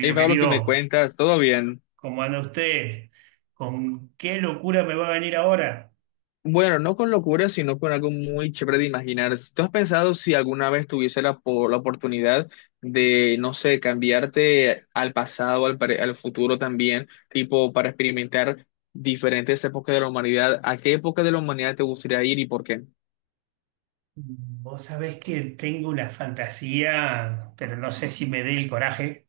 Hey Pablo, ¿que me querido, cuentas? ¿Todo bien? ¿cómo anda usted? ¿Con qué locura me va a venir ahora? Bueno, no con locura, sino con algo muy chévere de imaginar. ¿Tú has pensado si alguna vez tuviese la oportunidad de, no sé, cambiarte al pasado, al futuro también, tipo para experimentar diferentes épocas de la humanidad? ¿A qué época de la humanidad te gustaría ir y por qué? Vos sabés que tengo una fantasía, pero no sé si me dé el coraje.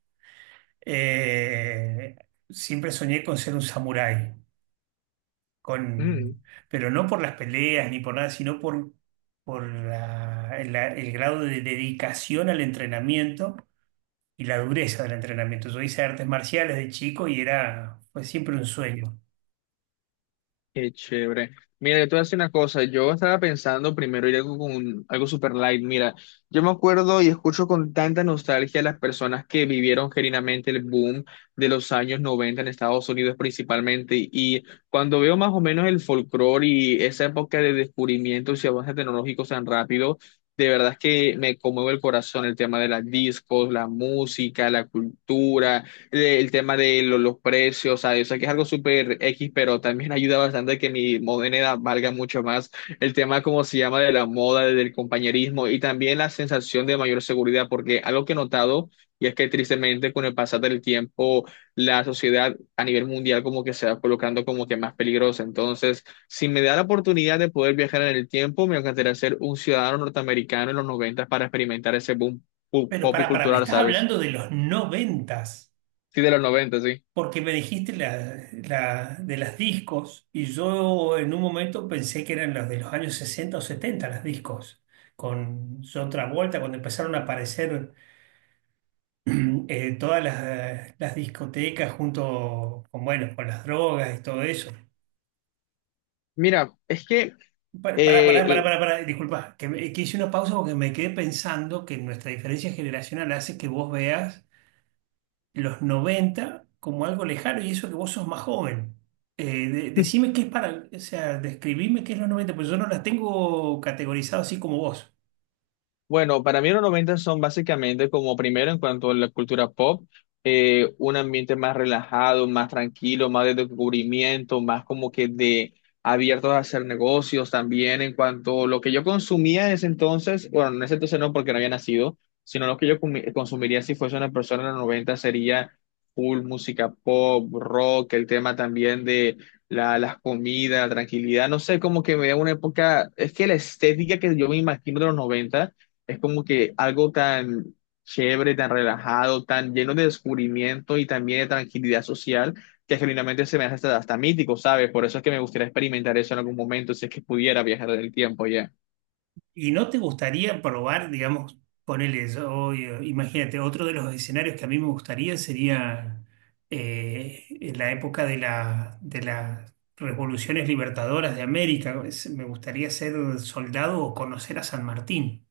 Eh, Siempre soñé con ser un samurái, Mm. con, pero no por las peleas ni por nada, sino por el grado de dedicación al entrenamiento y la dureza del entrenamiento. Yo hice artes marciales de chico y fue siempre un sueño. Qué chévere. Mira, yo te voy a decir una cosa. Yo estaba pensando primero ir algo con algo super light. Mira, yo me acuerdo y escucho con tanta nostalgia a las personas que vivieron genuinamente el boom de los años 90 en Estados Unidos principalmente. Y cuando veo más o menos el folclore y esa época de descubrimientos y avances tecnológicos tan rápido, de verdad es que me conmueve el corazón el tema de las discos, la música, la cultura, el tema de los precios, ¿sabes? O sea, yo sé que es algo súper X, pero también ayuda bastante a que mi moneda valga mucho más. El tema, como se llama, de la moda, del compañerismo y también la sensación de mayor seguridad, porque algo que he notado, y es que tristemente con el pasar del tiempo, la sociedad a nivel mundial como que se va colocando como que más peligrosa. Entonces, si me da la oportunidad de poder viajar en el tiempo, me encantaría ser un ciudadano norteamericano en los 90 para experimentar ese boom pu- Pero pop y pará, pará, me cultural, estás ¿sabes? hablando de los noventas, Sí, de los 90, sí. porque me dijiste de las discos y yo en un momento pensé que eran las de los años 60 o 70 las discos, con John Travolta, cuando empezaron a aparecer todas las discotecas junto con, bueno, con las drogas y todo eso. Mira, es que Pará, pará, pará, pará, eh, pará, pará, disculpa, que hice una pausa porque me quedé pensando que nuestra diferencia generacional hace que vos veas los 90 como algo lejano y eso que vos sos más joven. Decime qué es para, o sea, describime qué es los 90 pues yo no las tengo categorizadas así como vos. bueno, para mí los 90 son básicamente como primero en cuanto a la cultura pop. Un ambiente más relajado, más tranquilo, más de descubrimiento, más como que de abiertos a hacer negocios también en cuanto a lo que yo consumía en ese entonces. Bueno, en ese entonces no, porque no había nacido, sino lo que yo consumiría si fuese una persona en los 90 sería full música pop, rock, el tema también de la, las comidas, la tranquilidad, no sé, como que me da una época. Es que la estética que yo me imagino de los 90 es como que algo tan chévere, tan relajado, tan lleno de descubrimiento y también de tranquilidad social, que genuinamente se me hace hasta mítico, ¿sabes? Por eso es que me gustaría experimentar eso en algún momento, si es que pudiera viajar en el tiempo ya. ¿Y no te gustaría probar, digamos, ponele, imagínate, otro de los escenarios que a mí me gustaría sería en la época de de las revoluciones libertadoras de América. Me gustaría ser soldado o conocer a San Martín.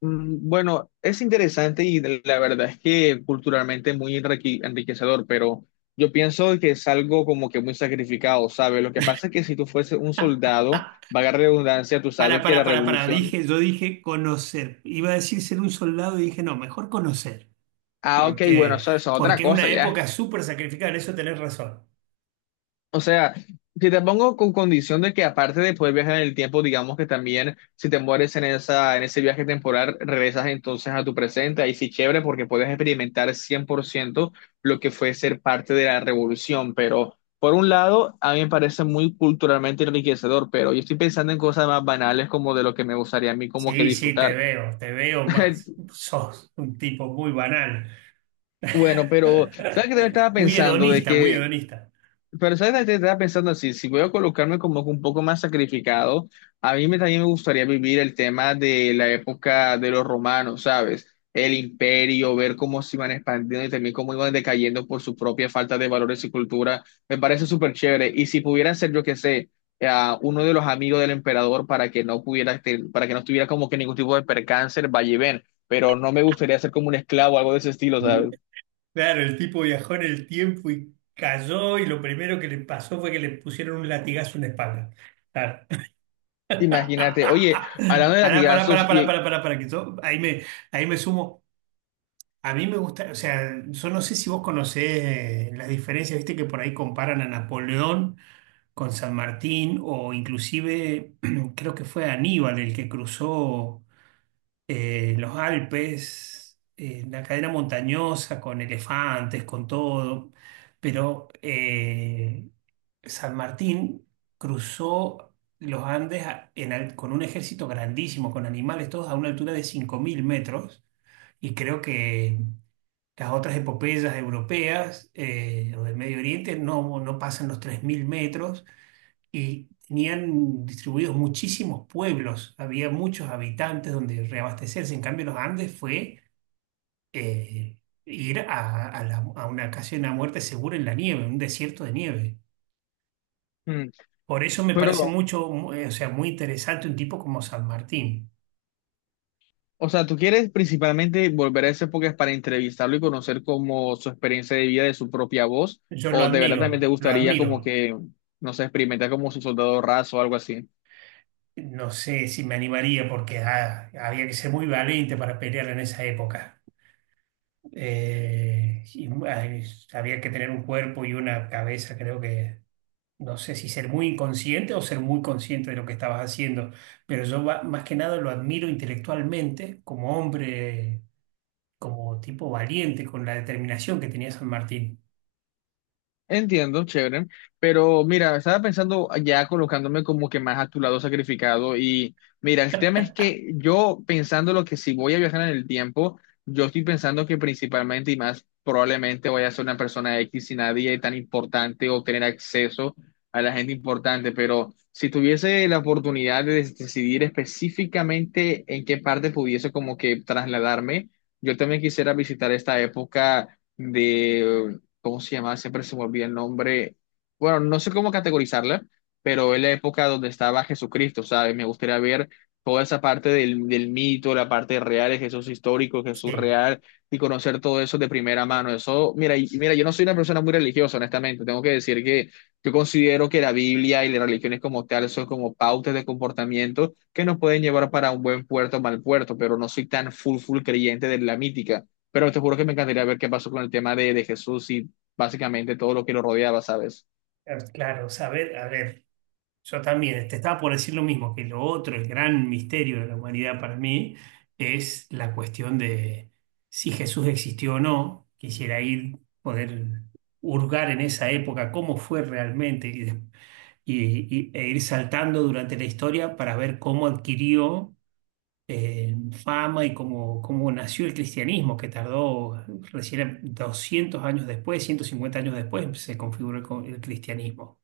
Mm, bueno, es interesante y la verdad es que culturalmente muy enriquecedor, pero yo pienso que es algo como que muy sacrificado, ¿sabes? Lo que pasa es que si tú fueses un soldado, vaga redundancia, tú sabes que la Para, revolución... dije, yo dije conocer. Iba a decir ser un soldado y dije, no, mejor conocer, Ah, ok, bueno, porque, eso es otra porque es cosa una ya. época súper sacrificada, en eso tenés razón. O sea, si te pongo con condición de que aparte de poder viajar en el tiempo, digamos que también si te mueres en esa, en ese viaje temporal, regresas entonces a tu presente, ahí sí chévere, porque puedes experimentar 100% lo que fue ser parte de la revolución, pero por un lado, a mí me parece muy culturalmente enriquecedor, pero yo estoy pensando en cosas más banales como de lo que me gustaría a mí como que Sí, sí, disfrutar. Te veo más. Sos un tipo muy banal. Bueno, pero ¿sabes qué te estaba Muy pensando? De hedonista, muy que... hedonista. Pero sabes, ahorita estaba pensando así, si voy a colocarme como un poco más sacrificado, a mí me, también me gustaría vivir el tema de la época de los romanos, ¿sabes? El imperio, ver cómo se iban expandiendo y también cómo iban decayendo por su propia falta de valores y cultura, me parece súper chévere. Y si pudiera ser, yo qué sé, eh, uno de los amigos del emperador para que no pudiera, para que no estuviera como que ningún tipo de percance, vaya y ven, pero no me gustaría ser como un esclavo, algo de ese estilo, ¿sabes? Claro, el tipo viajó en el tiempo y cayó y lo primero que le pasó fue que le pusieron un latigazo en la espalda. Claro. Imagínate, oye, hablando de Pará, pará, pará, latigazos, pará, y- pará, pará, pará, que yo ahí me sumo. A mí me gusta, o sea, yo no sé si vos conocés las diferencias, viste que por ahí comparan a Napoleón con San Martín o inclusive creo que fue Aníbal el que cruzó los Alpes, la cadena montañosa con elefantes, con todo, pero San Martín cruzó los Andes con un ejército grandísimo, con animales todos a una altura de 5000 metros y creo que... Las otras epopeyas europeas o del Medio Oriente no pasan los 3000 metros y tenían distribuidos muchísimos pueblos, había muchos habitantes donde reabastecerse. En cambio, los Andes fue eh, ir a una casi una muerte segura en la nieve, un desierto de nieve. Por eso me parece Pero, o sea, muy interesante un tipo como San Martín. o sea, ¿tú quieres principalmente volver a esa época para entrevistarlo y conocer como su experiencia de vida de su propia voz, Yo lo o de verdad también te admiro, lo gustaría como admiro. que, no sé, experimentar como su soldado raso o algo así? No sé si me animaría porque ah, había que ser muy valiente para pelear en esa época. Eh, y, ay, Había que tener un cuerpo y una cabeza, no sé si ser muy inconsciente o ser muy consciente de lo que estabas haciendo, pero más que nada lo admiro intelectualmente como hombre, como tipo valiente, con la determinación que tenía San Martín. Entiendo, chévere, pero mira, estaba pensando ya colocándome como que más a tu lado sacrificado y mira, el tema es que yo pensando lo que si voy a viajar en el tiempo, yo estoy pensando que principalmente y más probablemente voy a ser una persona X y nadie tan importante o tener acceso a la gente importante, pero si tuviese la oportunidad de decidir específicamente en qué parte pudiese como que trasladarme, yo también quisiera visitar esta época de... ¿cómo se llamaba? Siempre se me olvida el nombre. Bueno, no sé cómo categorizarla, pero es la época donde estaba Jesucristo, ¿sabes? Me gustaría ver toda esa parte del mito, la parte real de Jesús histórico, Jesús Sí. real, y conocer todo eso de primera mano. Eso, mira, mira, yo no soy una persona muy religiosa, honestamente. Tengo que decir que yo considero que la Biblia y las religiones como tal son como pautas de comportamiento que nos pueden llevar para un buen puerto o mal puerto, pero no soy tan full, full creyente de la mítica. Pero te juro que me encantaría ver qué pasó con el tema de Jesús y básicamente todo lo que lo rodeaba, ¿sabes? Claro, saber, a ver, yo también, te estaba por decir lo mismo, que lo otro, el gran misterio de la humanidad para mí, es la cuestión de si Jesús existió o no. Quisiera ir, poder hurgar en esa época cómo fue realmente y, de- y- e ir saltando durante la historia para ver cómo adquirió eh, fama y cómo nació el cristianismo, que tardó recién 200 años después, 150 años después, se configuró el cristianismo.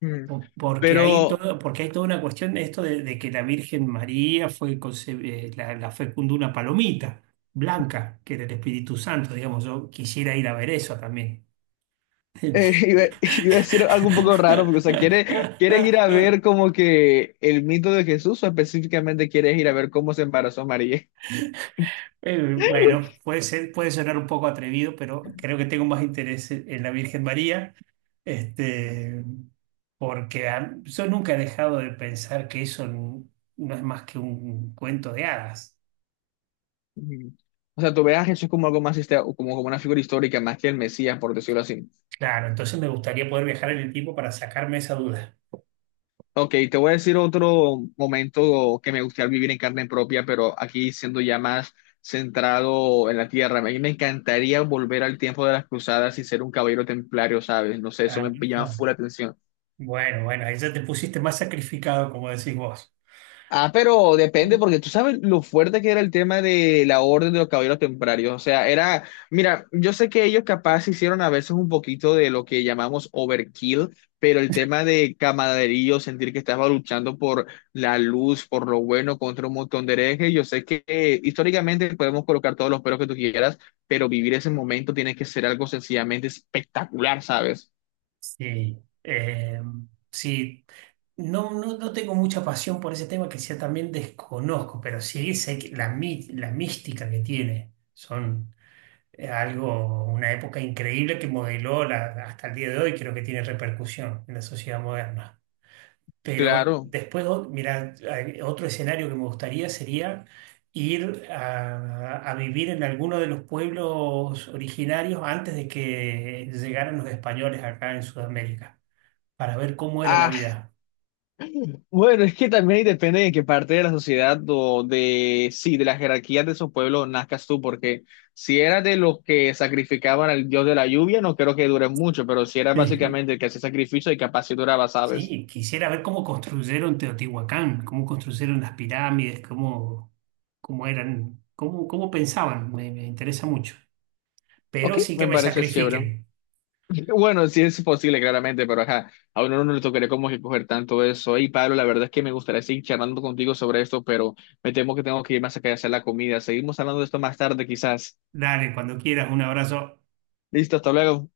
Mm. Porque Pero porque hay toda una cuestión de esto de que la Virgen María la fecundó una palomita blanca, que era el Espíritu Santo, digamos, yo quisiera ir a ver eso también. eh, iba, iba a decir algo un poco raro, porque, o sea, ¿quieres ir a ver como que el mito de Jesús o específicamente quieres ir a ver cómo se embarazó María? Bueno, puede ser, puede sonar un poco atrevido, pero creo que tengo más interés en la Virgen María, este, porque yo nunca he dejado de pensar que no es más que un cuento de hadas. Mm. O sea, ¿tú ves a Jesús como algo más, como, como una figura histórica más que el Mesías, por decirlo así? Claro, entonces me gustaría poder viajar en el tiempo para sacarme esa duda. Ok, te voy a decir otro momento que me gustaría vivir en carne propia, pero aquí siendo ya más centrado en la tierra. A mí me encantaría volver al tiempo de las cruzadas y ser un caballero templario, ¿sabes? No sé, eso Ah, me llama full la atención. bueno, bueno, ahí ya te pusiste más sacrificado, como decís vos. Ah, pero depende, Mm. porque tú sabes lo fuerte que era el tema de la orden de los caballeros templarios. O sea, era, mira, yo sé que ellos capaz hicieron a veces un poquito de lo que llamamos overkill, pero el tema de camaradería, sentir que estaba luchando por la luz, por lo bueno, contra un montón de herejes, yo sé que históricamente podemos colocar todos los peros que tú quieras, pero vivir ese momento tiene que ser algo sencillamente espectacular, ¿sabes? Sí, eh, sí. No, no, no tengo mucha pasión por ese tema que sea también desconozco, pero sí sé que la mística que tiene son una época increíble que modeló hasta el día de hoy, creo que tiene repercusión en la sociedad moderna. Pero Claro. después, mira, hay otro escenario que me gustaría sería ir a vivir en alguno de los pueblos originarios antes de que llegaran los españoles acá en Sudamérica, para ver cómo era la Ah, vida. bueno, es que también depende de qué parte de la sociedad o de, sí, de las jerarquías de esos pueblos nazcas tú, porque si eras de los que sacrificaban al dios de la lluvia, no creo que dure mucho, pero si eras básicamente el que hacía sacrificio y capaz si duraba, ¿sabes? Sí, quisiera ver cómo construyeron Teotihuacán, cómo construyeron las pirámides, cómo eran, cómo pensaban. Me interesa mucho. Pero Ok, sí que me me parece chévere. sacrifiquen. Bueno, sí es posible, claramente, pero ajá, a uno no le tocaría como que coger tanto eso. Y Pablo, la verdad es que me gustaría seguir charlando contigo sobre esto, pero me temo que tengo que irme a sacar a hacer la comida. Seguimos hablando de esto más tarde, quizás. Dale, cuando quieras, un abrazo. Listo, hasta luego.